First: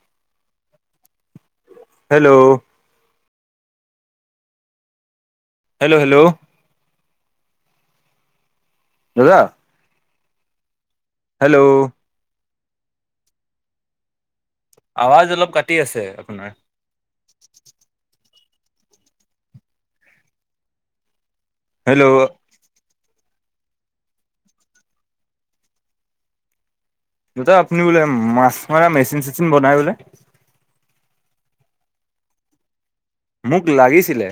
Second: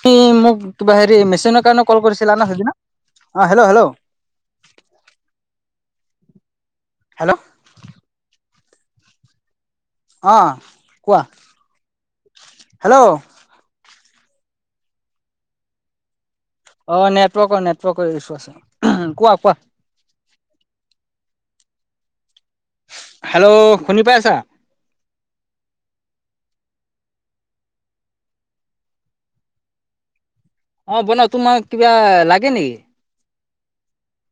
সি মোক কিবা হেৰি মেচিনৰ কাৰণে কল কৰিছিলা না হেল্ল' সেইদিনা। আহ hello hello? Hello hello! Hello. দাদা। অঁ। হেল্ল'। হেল্ল'। আৱাজ অলপ কাটি আছে আপোনাৰ। অঁ নেটৱৰ্কৰ নেটৱৰ্কৰ ইছোঁ আছে। কোৱা কোৱা । হেল্ল'। হেল্ল' শুনি পায়ছা। দেউতা আপুনি বোলে মাছ মৰা মেচিন চেচিন বনায় বোলে। অঁ বনাও তোমাক কিবা লাগে নেকি। মোক লাগিছিলে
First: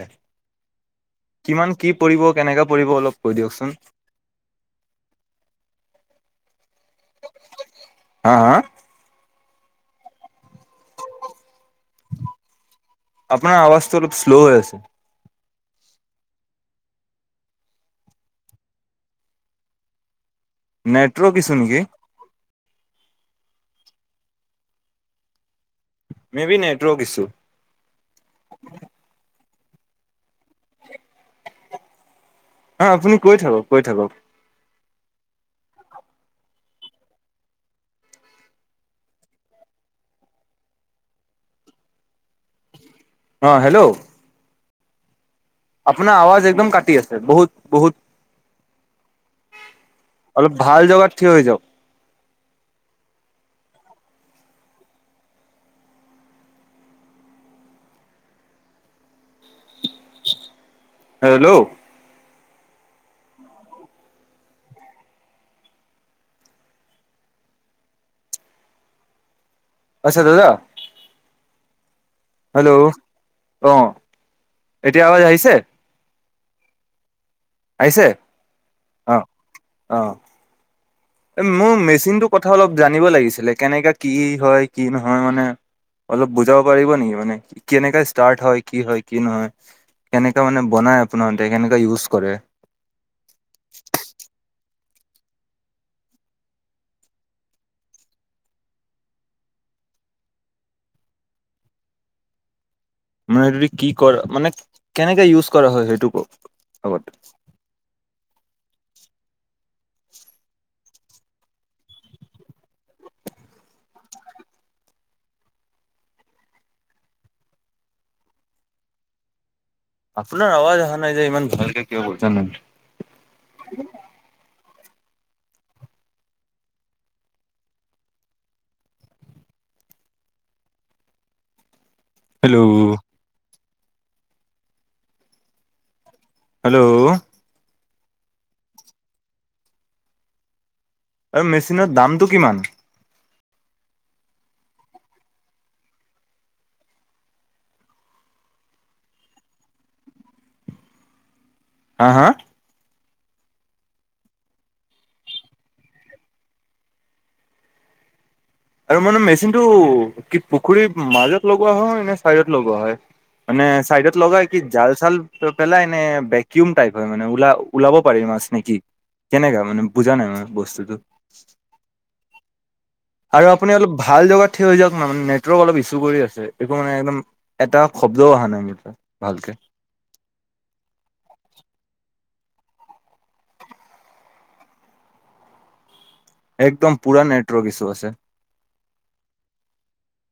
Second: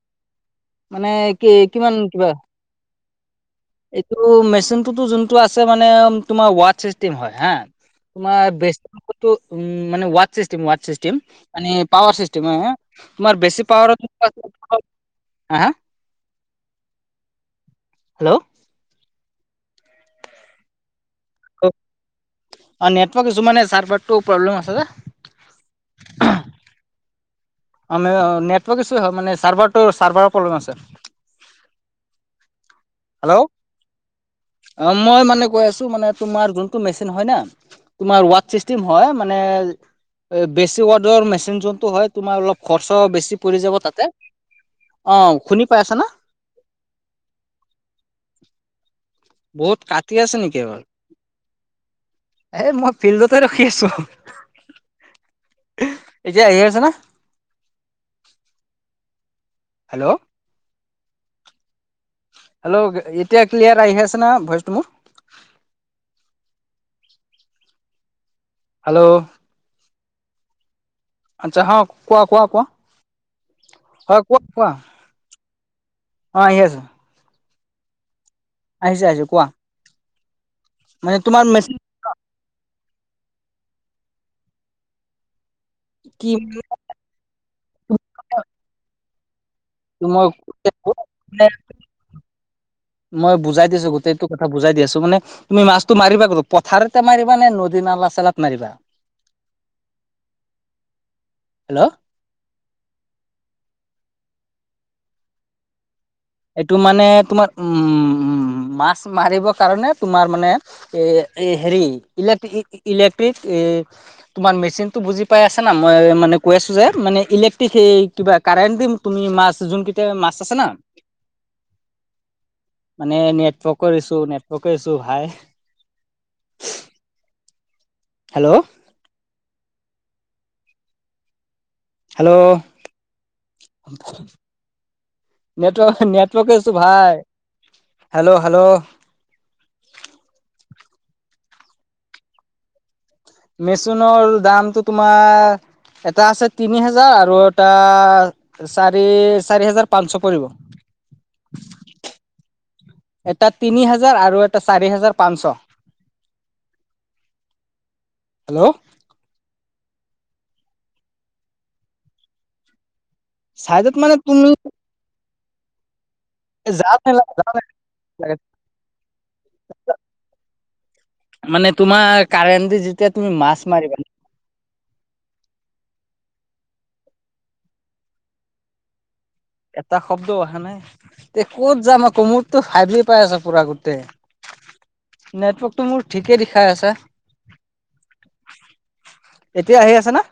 কিমান কি পৰিব কেনেকে পৰিব অলপ। কৈ দিয়কচোন এইটো মেচিনটোতো যোনটো আছে মানে তোমাৰ ৱাট চিষ্টেম হয় হাঁ। হা তোমাৰ হা উ মানে ৱাট চিষ্টেম ৱাট চিষ্টেম মানে পাৱাৰ চিষ্টেম। তোমাৰ আপোনাৰ বেছি পাৱাৰ। আৱাজটো অলপ শ্ল' হৈ আছে। হা হ হেল্ল'। নেট্ৰ ইছুনেকি? কিছুমানে চাৰ প্ৰব্লেম আছে যে। May be network issue. আমি নেটৱৰ্ক ইছ হয় মানে চাৰ্ভাৰত চাৰ্ভাৰত প্ৰব্লেম আছে। অ আপুনি কৈ হেল্ল' থাকক কৈ থাকক। অ মই মানে কৈ আছোঁ মানে তোমাৰ যোনটো মেচিন হয় ন। তোমাৰ ৱড চিষ্টেম হয় মানে বেছি ৱডৰ মেচিন যোনটো হয় তোমাৰ অলপ খ। খৰচ বেছি অ পৰি যাব হেল্ল' তাতে অ। শুনি পাই আছা না? আপোনাৰ আৱাজ একদম কাটি আছে বহুত বহুত। বহুত কাটি অলপ ভাল জগাত থঠিক হৈ য। এ মই ফিল্ডতে ৰখি আছো। এতিয়া আহি আছে ন। হেল্ল'। হেল্ল'। হেল্ল' এতিয়া ক্লিয়াৰ আহিআছে না ভইচটো মোৰ। হেল্ল'। আছে দাদা। আচ্ছা হ কোৱা কোৱা কোৱা হেল্ল' অ হয় কোৱা কোৱা। এতিয়া আৱাজ আহিছে অ আহি আছে। আহিছে। আহিছো আহিছো কোৱা। মানে এ তোমাৰ মোৰ মেচিন মেচিনটোৰ কথা অলপ জানিব লাগিছিলে কেনেকাে কি হয় কি নহয় মানে। কি অলপ বুজাব পাৰিব নেকি মানে কেনেকাে ষ্টাৰ্ট হয় কি হয় কি নহয়। কেনেকা মানে বনাই মই আপোনাৰতে কেনেককা ইউজ কৰে। মই বুজাই দিছো গোটেইটো কথা বুজাই দি আছো। ত মানে তুমি মাছটো মাৰিবা গ'ল পথাৰতে মাৰিবা নে নদী নালা চালাত মাৰিবা। হেল্ল'। মানে সেইটোদি কি কৰা মানে কেনেকে ইউজ কৰা হয় সেইটো। কওক এইটো আগত মানে তোমাৰ উম উ মাছ। মাৰিবৰ কাৰণে তোমাৰ মানে হেৰি ইলেক্ট্ৰ ইলেক্ট্ৰিক। তোমাৰ মেচিনতটো বুজি পাই আছে না মই মানে কৈ আছো যে মানে ইলেক্ট্ৰিক স কিবা কাৰেণ্ট দিম। তুমি মাছ যোনকেইটা মাছ আপোনাৰ আছে না। আৱাজ অহা নাই যে ইমান ভালকে কিয় কৈছা ন। মানে নেটৱৰ্কৰ ইছো নেটৰ্। শ কৈছো ভাই। হেল্ল', হেল্ল', [inaudible] নেটৱ নেটৱৰ্ককেইছো হেল্ল' ভাই। হেল্ল', -হেল্ল', আৰু মেচিনৰ দামটো কিমান? মেচুনৰ দামটো তোমাৰ এটা আছে তিনি হেজাৰ আৰু এটা চাৰি -চাৰি হেজাৰ পাঁচচ পৰিব। [inaudible] হা -হা। এটা তিনি হাজাৰ আৰু এটা চাৰি হাজাৰ পাঁচছ। [inaudible] আৰু মানে মেচিন টো কি পুখুৰীৰ মাজত লগোৱা হয় নে চাইডত লগোৱা হয়? মানে মানে চাইডত তুমি লগাই কি জাল -চাল পেলাই নে ভেকিউম টাইপ যাব হয় মানে নালাগে ওলা যাব -ওলাব পাৰি নালাগে মাছ নেকি। কেনেকা মানে বুজা নাই মই বস্তুটো কাৰেণ্ট দি যিট আৰু আপুনি অলপ ভাল জগাত থিয় হৈ যাওক না মানে নেটৱৰ্ক অলপ ইচ কৰি আছে একো মানে একদম এটা শব্দও আহা নাই মানে এটা এটা শব্দ আহা নাই তে ক'ত যাম আকৌ মোৰ টো ফাইভ জি পাই আছে পুৰা গোটে নেটৱৰ্ক টো মোৰ ঠিকে দেখাই আছে একদম পুৰা নেটৱৰ্ক ঈষু আছে। এতিয়া আহি আছা না?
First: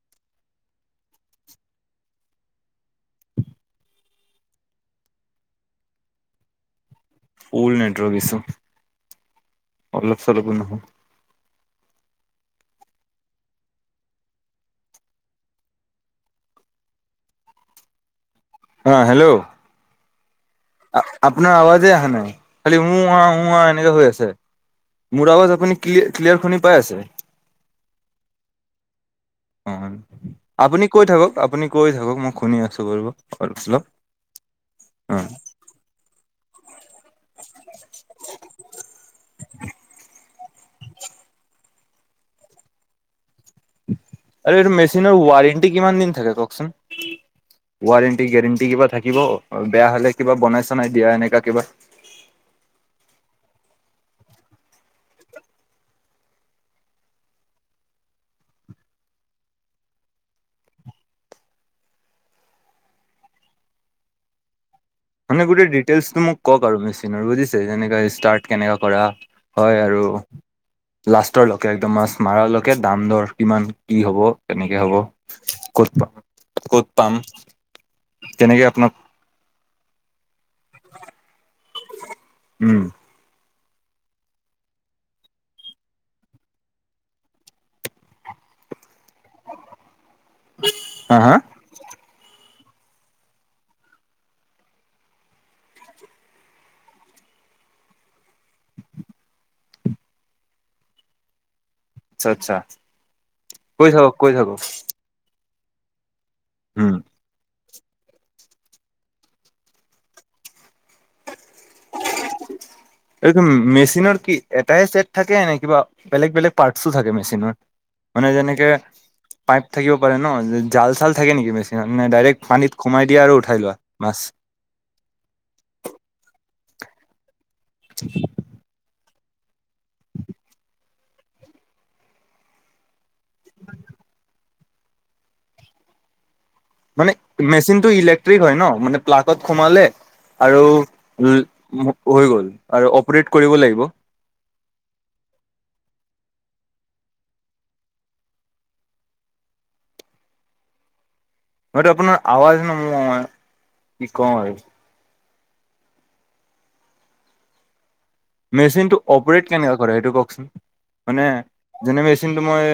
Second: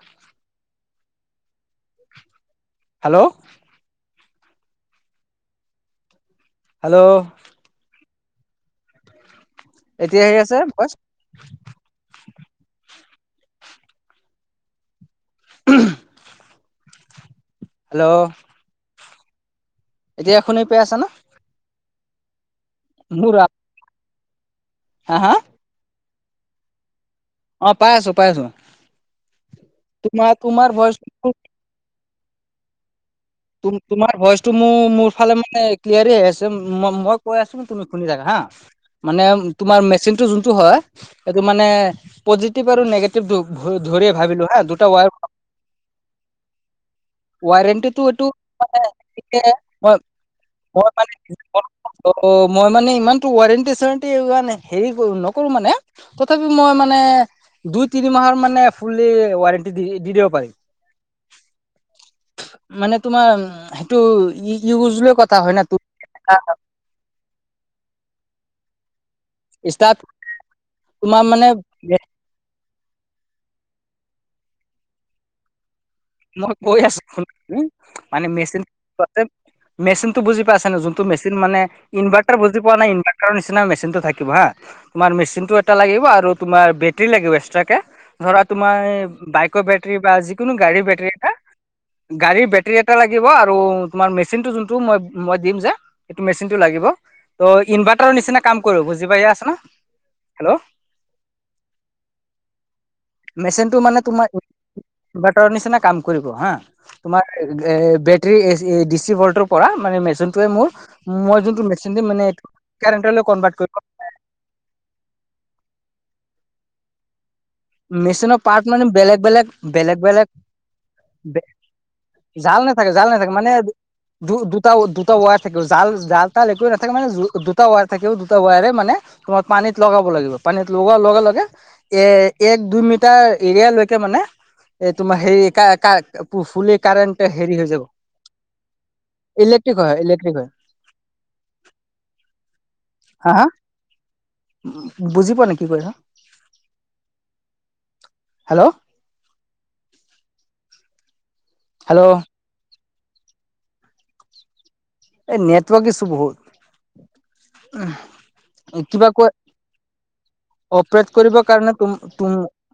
হেল্ল', হেল্ল', ৰবিছোন। এতিয়া আহি আছে, ভইচ? [unintelligible] হেল্ল', অ', হেল্ল', এতিয়া শুনি পাই আছা না আপোনাৰ আৱাজে আহা নাই খালি উ আ মোৰ -উ আ এনেকে হৈ আছে। হা মোৰ আৱাজ আপুনি ক্লি- ক্লিয়াৰ শুনি পাই আছে? অ'পাই আছো- পাই আছো। অ' তোমাৰ তোমাৰ আপুনি কৈ ভইচটো থাকক- আপুনি কৈ থাকক মই শুনি আছো বাৰু। অলপ তুম চলপ তোমাৰ ভইচটো মোৰ-মোৰ অ'। ফালে মানে ক্লিয়াৰি আহি আছে মই কৈ আছো তুমি শুনি থাকা হা মানে তোমাৰ মেচিনটো যোনটো হয়, সেইটো মানে পজিটিভ আৰু নিগেটিভ [unintelligible] ধৰিয়ে ভাবিলোঁ আৰু হা, এইটো দুটা ৱাই মেচিনৰ ৱাৰেণ্টি কিমান দিন থাকে কওকচোন? [inaudible] ৱাৰেণ্টিত টো ৱাৰেণ্টি গেৰেণ্টি মানে কিবা থাকিব ঠিকেই, বেয়া মই- হ'লে কিবা বনাই মই চনাই দিয়া মানে [unintelligible] এনেকা কিবা। মই মানে ইমানটো ৱাৰেণ্টি -চাৰেণ্টি ইমান হেৰি কৰো নকৰোঁ মানে তথাপি মই মানে দুই তিনি মাহৰ মানে ফুললি ৱাৰেণ্টি দি-দি দিব পাৰিম। [inaudible] মানে তোমাৰ সেইটো ই মানে গোটেই ডিটেইলচটো মোক ক'ক আৰু মেচিনৰ বুজিছে যেনেকে ষ্টাৰ্ট কেনেকে কৰা? হয়, ষ্টাৰ্ট আৰু তোমাৰ মানে লাষ্টৰলৈকে একদম মাছ মাৰা লৈ কে দাম- দৰ কিমান, কি হ'ব, কেনেকে হ'ব। ক'ত পাম মই কৈ ক'ত আছো পাম শুনা তুমি মানে মেচিন তেনেকে আপোনাক [unintelligible] মেচিন টো বুজি পাইছা নে যোনটো মেচিন মানে ইনভাৰ্টাৰ বুজি পোৱা উম, নে ইনভাৰ্টাৰ নিচিনা মেচিন টো থাকিব হা, তোমাৰ মেচিনটো এটা লাগিব আৰু তোমাৰ বেটৰী লাগিব এক্সট্ৰাকে ধৰা তোমাৰ বাইকৰ বেটৰী বা যিকোনো গাড়ীৰ বেটৰী হা এটা হা গাড়ী ৰীৰ বেটৰী এটা লাগিব আৰু তোমাৰ মেচিনটো যোনটো মই - মই দিম যে সেইটো মেচিনটো লাগিব ত' ইনভাৰ্টাৰৰ নিচিনা কাম কৰিব বুজি পাই আছা না, হেল্ল',? আচ্ছা- আচ্ছা মেচিনটো কৈ মানে থাকক- তোমাৰ কৈ থাকক। ইনভাৰ্টাৰৰ নিচিনা কাম কৰিব হা, উম। তোমাৰ এ বেটৰী এচি ডিচি ভল্টৰ পৰা মানে মেচিনটোৱে মোৰ মই মেচিন দিম মানে কাৰেণ্টলৈ এইটো কনভাৰ্ট কৰিব মেচিনৰ কি এটায়ে ছেট থাকে নে কিবা বেলেগ-বেলেগ পাৰ্টছো থাকে মেচিনৰ। মানে মেচিনৰ পাৰ্ট যেনেকে মানে বেলেগ বেলেগ পাইপ থাকিব বেলেগ পাৰে বেলেগ ন, জাল চাল থাকে নেকি মেচিনত নে ডাইৰেক্ট পা জাল নাথাকে জাল নাথাকে মানে দু দুটা- দুটা ৱাৰ থাকে জাল- জাল তাল একোৱে না থাকে মানে দুটা ৱায়াৰ থাকে দুটা ৱায়াৰে মানে তোমাৰ পানীত লগাব লাগিব, পানীত লগোৱাৰ লগে- লগে এ এক দুই মিটাৰ এৰিয়ালৈকে মানে এই তোমাৰ হেৰি কাৰ- কাৰ মানে মেচিনটো ইলেক্ট্ৰিক হয় ন মানে প্লাকত ইলেক্ট্ৰিক সোমালে হয় ইলেক্ট্ৰিক হয় আৰু হৈ গ'ল আৰু অপৰেত কৰিব লাগিব। উম, বুজি পোৱাা নাই কি কৈছা। হেল্ল'। হয়তো আপোনাৰ হেল্ল' আৱজ ন ম কি কওঁ আৰু। এই নেটৱৰ্ক ইছো বহুত ।উ, মেচিনটো অপাৰেট কেনেকুৱা কৰে, সেইটো কওকচোন? অপাৰেট মানে কৰিবৰ কাৰণে তুম যেনে তুম মেচিনটো মই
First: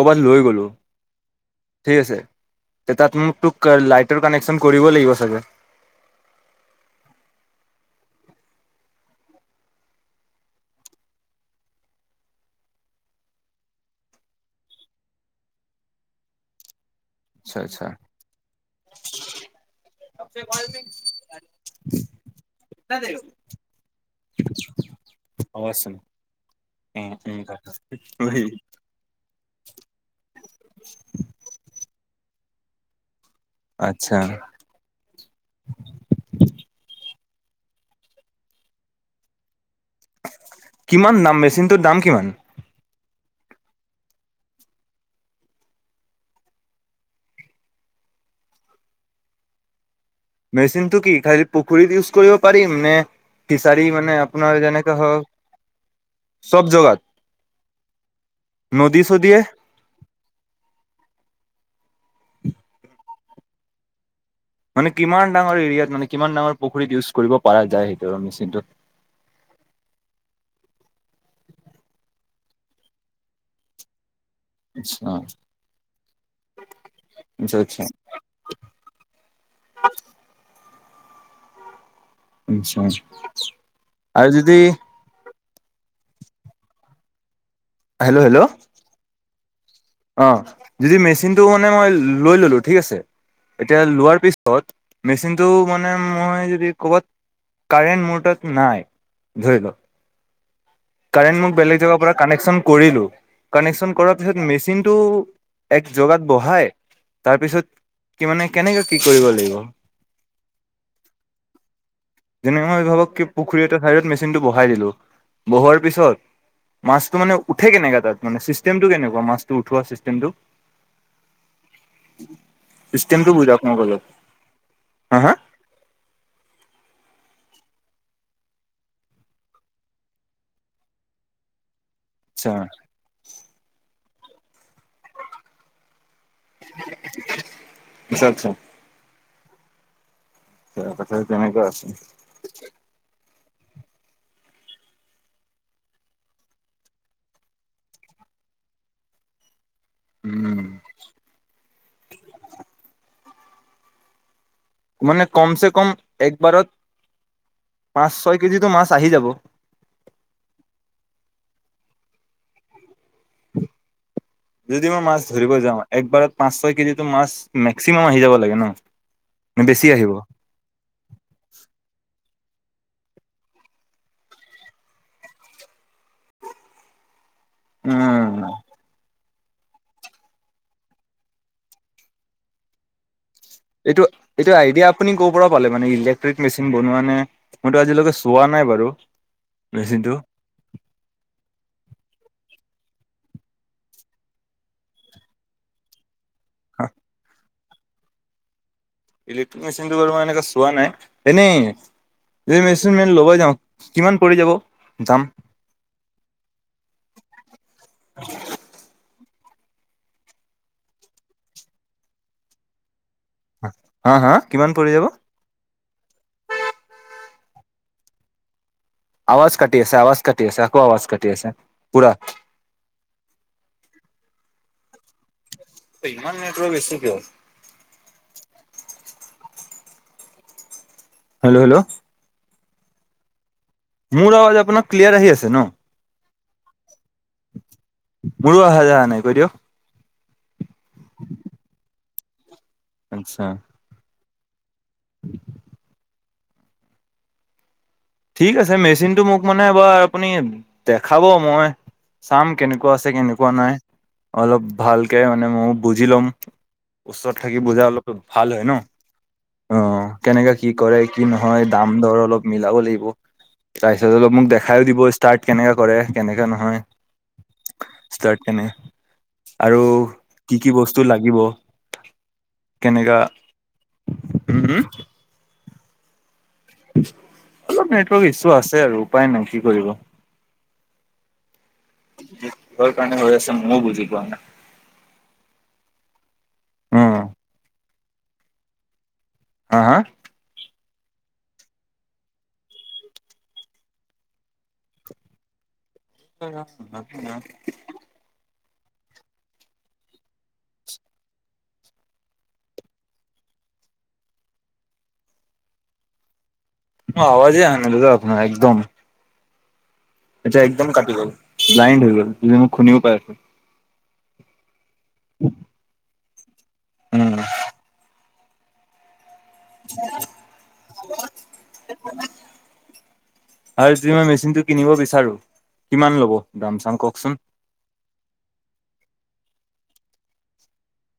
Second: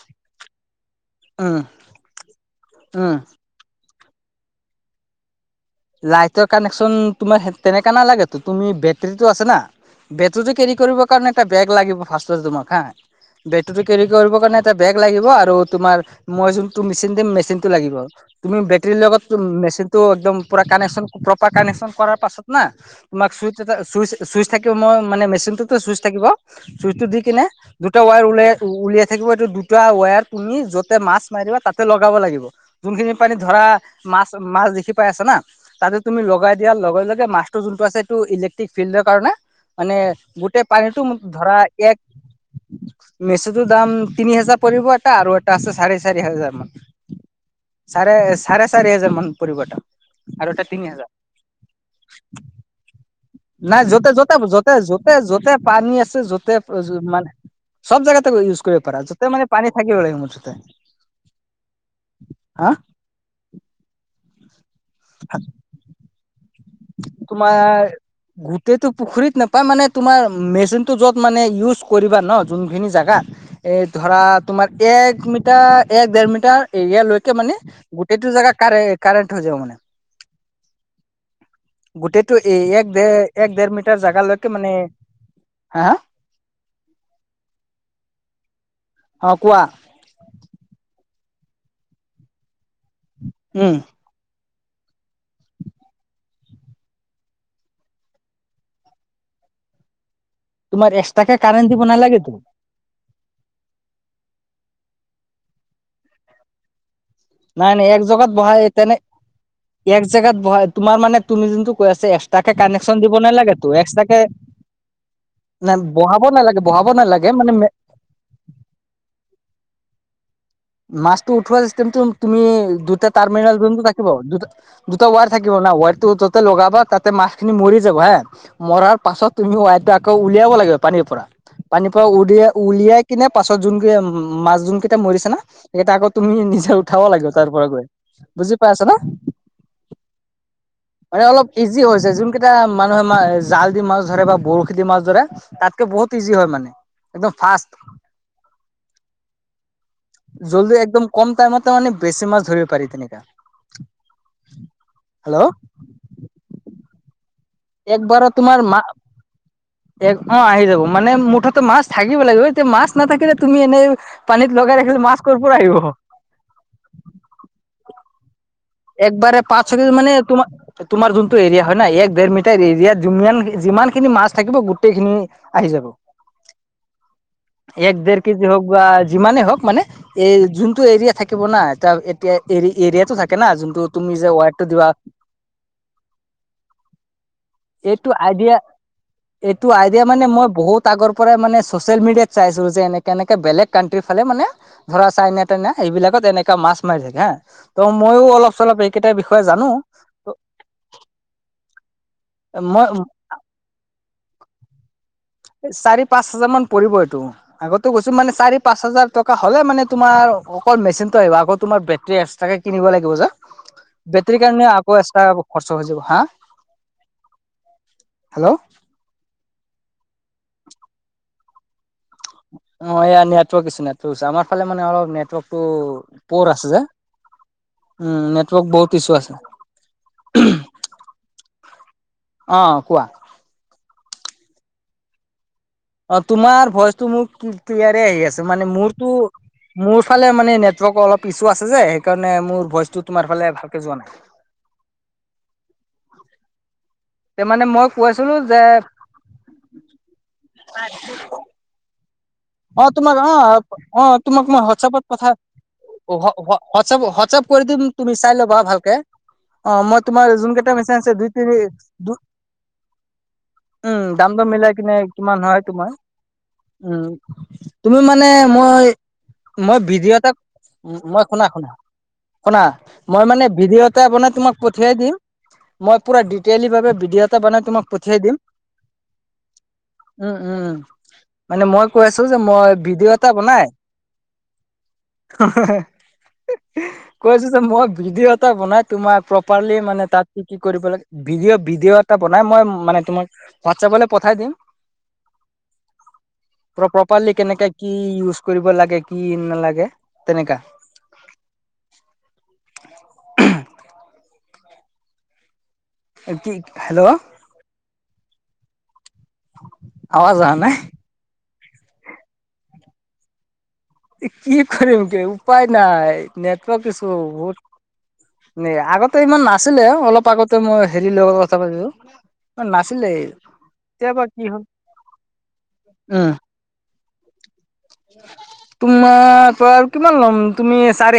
কৰবাত লৈ গ'লো উম ঠিক আছে, উম তাত মোক তোক লাইটৰ কানেকন কৰিব লাগিব চাগে? লাইটৰ কানেকচন তোমাৰ তেনেকা নালাগেতো, তুমি বেটৰীটো আছে না বেটেৰী তো কেৰি কৰিবৰ কাৰণে এটা বেগ লাগিব ফাৰ তমাৰ হা। বেটেৰী তু কেৰি কৰিবৰ কাৰণে এটা বেগ লাগিব আৰু তোমাৰ মই যোন টো মেচিন দিম মেচিন আচ্ছা টো আচ্ছা। লাগিব। তুমি বেটেৰীৰ লগত মেচিন টো একদম পুৰা কানেকশ্যন প্ৰপাৰ কানেকশ্যন কৰাৰ পাছত না তোমাক চুইচ এটা চুইচ চুইচ থাকিব মই মানে অ', মেচিনটোতো আছে চুইচ থাকিব। চুইচটো দি কিনে দুটা ৱায়াৰ উম, উলাই উলিয়াই থাকিব এইটো দুটা ৱায়াৰ পুনি য'তে মাছ মাৰি তাতে লগাব লাগিব ।যোনখিনি পানীত ধৰা আচ্ছা মাছ মাছ দেখি পাই আছে না তাতে তুমি লগাই দিয়াৰ লগে লগে মাছটো যোনটো আছে এইটো ইলেক্ট্ৰিক ফিল্ডৰ কাৰণে মানে গোটেই পানীটো ম কিমান দাম ধৰা মেচিনটোৰ দাম এক- কিমান? মেচুটোৰ দাম তিনি হাজাৰ পৰিব এটা আৰু এটা আছে চাৰে চাৰি হাজাৰ মান। চাৰে, চাৰে চাৰি হাজাৰ মান পৰিব এটা। আৰু এটা তিনি মেচিনটো হাজাৰ। কি? খালি পুখুৰীত ইউজ কৰিব পাৰিম নে? নাই ফিচাৰী য'তে, মানে য'তে, আপোনাৰ য'তে, যেনেকে য'তে, হওক য'তে পানী আছে য'তে চব জগাত মানে- সব জাগাতে ইউজ কৰিব পাৰা। নদী য'তে চদীয়ে মানে পানী থাকিব লাগে মোঠতে। হা। মানে কিমান ডাঙৰ এৰিয়াত মানে কিমান ডাঙৰ পুখুৰীত ইউজ কৰিব প পৰা যায় সেইটো? মেচিনটো? গোটটো পুখুৰীত নোপায় মানে তোমাৰ মেচিনতটো য'ত মানে ইউজ কৰিবা ন যোনখিনি জেগা এই ধৰা। তোমাৰ এক আচ্ছা মিটাৰ এক দেৰ মিটাৰ এৰিয়া লৈকে মানে আচ্ছা গোটেইটো জোগাাৰে কাৰেন্ট হৈ যায়। মানে। গোটটো এই এক আচ্ছা দেৰ এক দেৰ মিটাৰ আৰু জোগালৈকে যদি মানে, হা। Hello hello. অ, কোৱা? অ, যদি মেচিনটো মানে মই লৈ ললো ঠিক আছে, উম এতিয়া লোৱাৰ পিছ ত, মেচিনটো মানে মই যদি ক'ৰবাত কাৰাৰেণ্ট মোৰ তাত নাই ধৰিল, তোমাৰ এক্সট্ৰাকে কাৰেং কাৰেণ্ট বেলেগ দিব জেগাত পৰা নালাগেতো কানেকশ্বন কৰিলোঁ । কানেকশ্বন কৰাৰ পিছত চিনটো এক জগাত বহাই তাৰপিছত নাই নাই এক জেগাত কি মানে বহাই কেনেকে তেনে কি কৰিব লাগিব? এক জেগাত বা তোমাৰ মানে তুমি যোনটো কৈ আছ এক্সট্ৰাকে যেনে মই কানেকশ্যন দিব নালাগেতো। এক্সট্ৰাকে ব, [inaudible] নাই [unintelligible] পিছত বহাব নালাগে বহাব মাছটো নালাগে মানে উঠে কেনে তাত মানে চিষ্টেমটো কেনেকুৱা মাছটো উঠোৱা ? চিষ্টেম টো। মাছটো উঠোৱা চিষ্টেমটো তুমি দুটা চিষ্টেমটো টাৰ্মিল বুজাওক মোক জুনটো অলপ থাকিব দু দুটা হা ৱাৰ হা থাকিব ৱাৰটো টোটেল লগাব তাতে মাছখিনি মৰি যাব হা। মৰাৰ পাছত তুমি ৱাইটো আকৌ উলিয়াব লাগিব পানীৰ পৰা। পানীৰ পৰা উলিয়াই আচ্ছা উলিয়াই কিনে পাছত যোন কেই উম মছ যোন কেইটা সেইে আকৌ তুমি নিজে উঠাব লাগিব তাৰ পৰা গৈ আচ্ছা আচ্ছা বুজি পাইছা না? কথা মানে অলপ তেনেকুৱা ইজি আছে। হৈছে যোন কেইটা মানুহে জাল দি মাছ ধৰে বা বৰশী দি মাছ ধৰে তাতকে বহুত ইজি হয় মানে। একদম ফাৰ্ষ্ট। উম জল্দি একদম কম টাইমতে মানে বেছি মাছ ধৰিব পাৰি তেনেকা। মানে হেল্ল' কমছেকম একবাৰত পাঁচ একবাৰত ছয় তোমাৰ কেজিটো মা মাছ আহি যাব। অ আহি যাব মানে মুঠতে মাছ থাকিব লাগিব এতিয়া মাছ নাথাকিলে তুমি এনেই পানীত লগাই যদি ৰাখিলে মই মাছ কৰ ধৰিব পৰা আহিব যাওঁ, একবাৰত পাঁচ ছয় কেজি মাছ মেক্সিমাম আহি যাব লাগে ন? একবাৰে পাঁচ ছয় বেছি কেজি আহিব মানে তোমাৰ যোনটো এৰিয়া হয় না এক দেৰ মিটাৰ এ এৰিয়াত যুম যিমান খিনি মাছ থাকিব গোটেই খিনি আহি যাব। এক দেৰ উম কেজি হওঁক বা যিমানেই হওক মানে এই যোনটো এৰিয়া থাকিব না এটা এতিয়া এৰিয়াতটো থাকিব এইটো এইটো আইডিয়া আপুনি ক'ৰ পৰা পালে মানে ইলেক্ট্ৰিক মেচিন বনোৱা নে মই তু এইটো আজিলে হোৱা আইডিয়া নাই বাৰু। এইটো আইডিয়া মেচিনটো মানে মই বহুত আগৰ পৰাই মানে চচিয়েল মিডিয়া চাইছো যে এনেকে এনেকে বেলেগ কানণ্ট্ৰিৰ ফালে মানে ধৰা চাইনা তাইনা সেইবিলাকত এনে মাছ মাৰি থাকে হা ত' মইো অলপ চলপ এইকেইটাৰ বিষয়ে ইলেক্ট্ৰিক জানো মেচিনটো বাৰু মই এনেকা চোৱা নাই। এনেই এই মই মেচিন ম ল'ব যাওঁ কিমান পৰি যাব দাম? চাৰি পাঁচ হাজাৰ মান পৰিব এইটো, আগতে গৈছো মানে চাৰি পাঁচ হাজাৰ টকা হ'লে মানে তোমাৰ অকল মেচিনটো আহিব আকৌ তোমাৰ বেটেৰী এক্সট্ৰাকে কিনিব লাগিব যে। হা হা বেটেৰি কাৰণ কিমান পৰি আকৌ যাব এক্সট্ৰা খৰচ। হৈ যাব হা? হেল্ল'? আৱাজ কাটি আছে আৱাজ কাটি আছে আকৌ আৱাজ কাটি আছে পুৰা। অ এয়া নেটৱৰ্ক ইছোঁ নেটৱৰ্ক আমাৰ ফালে মানে অলপ নেটৱৰ্ক টো ইমান প'ৰ আছে নেটৱৰ্ক যে, ইছ্যু কিয় উম নেটৱৰ্ক বহুত ইছ্যু আছে। Hello hello. অ কোৱা। মোৰ আৱাজ আপোনাক ক্লিয়াৰ আহি আছে ন? অ তোমাৰ ভইচটো মোৰ ক্লিয়াৰ আহি আছে মোৰো মানে অহা যোৱা মোৰতো নাই কৈ দিয়ক মোৰ ইফালে মানে নেটৱৰ্ক অলপ ইছু আছে যে সেইকাৰণে মোৰ ভইচটো আচ্ছা তোমাৰফালে ভালকে যোৱা নাই। [inaudible] তে মানে মোক ঠিক আছে মেচিনটো মোক মানে এবাৰ আপুনি দেখাব, মই চাম অ কেনেকুৱা আছে তোমাক অ কেনেকুৱা নাই অ তোমাক মই অলপ হোৱাটছআপত ভালকে পথোৱা মানে ময়ো বুজি ল'ম হোৱাটছআপত ওচৰত হোৱাটছআপ থাকি কৰি বুজা দিম অলপ তুমি চাই ভাল ল'বা হয় ন ভালকে। অ মই তোমাৰ কেনেকা কি যুনকেইটা কৰে মেচীন আছে কি দুইতিনি নহয় দাম দৰ অলপ মিলাব লাগিব উম তাৰপিছত দাম অলপ দৰ মোক মিলাই দেখাইও কিনে দিব কিমান ষ্টাৰ্ট হয় কেনেকা তোমাৰ কৰে কেনেকা নহয় উম। তুমি মানে ষ্টাৰ্ট কেনে মই মই আৰু ভিডিঅ' এটা কি কি বস্তু মই লাগিব শুনা শুনা শুনা কেনেকা মই মানে ভিডিঅ এটা বানাই তোমাক উম হম পঠিয়াই দিম, মই পুৰা দিতেলি বাবে ভিডিঅ' এটা বনাই তোমাক অলপ পঠিয়াই নেটৱৰ্ক দিম ইছ্যু আছে আৰু উপায় নাই কি কৰিব উম উম উ। মানে মই কৈ আছো যে মই কিহৰ ভিডিঅ' কাৰণে এটা হৈ আছে বনাই ময়ো বুজি পোৱা নাই কৈছোঁ যে ভিডিঅ' এটা বনাই তোমাৰ প্ৰপাৰলি অ হা মানে তাত কি কি কৰিব লাগে। ভিডিঅ' ভিডিঅ' এটা বনাই মই মানে তোমাক হোৱাটছএপলৈ পঠাই দিম [inaudible] প্ৰপাৰলি হা কেনেকে কি ইউজ কৰিব লাগে কি নালাগে তেনেকা। [inaudible] কি হেল্ল' আৱাজেই অহা নাই দাদা আপোনাৰ একদম [inaudible] আচ্ছা নাই একদম কাটি গ'ল ব্লাইণ্ড হৈ গ'ল যদি মোক শুনিব পাই আছ কি কৰিম কে উপায় নাই নেটৱৰ্কছো চলো উম বহুত নেই আগতে ইমান নাছিলে অলপ আগতে মই হেৰি লগত কথা পতিছো। আৰু যদি মই কি মেচিন হয় টো কিনিব বিচাৰো। কিমান উম লব দাম চাম কওকচোন? তোমাৰ ত আৰু কিমান ল'ম তুমি চাৰি -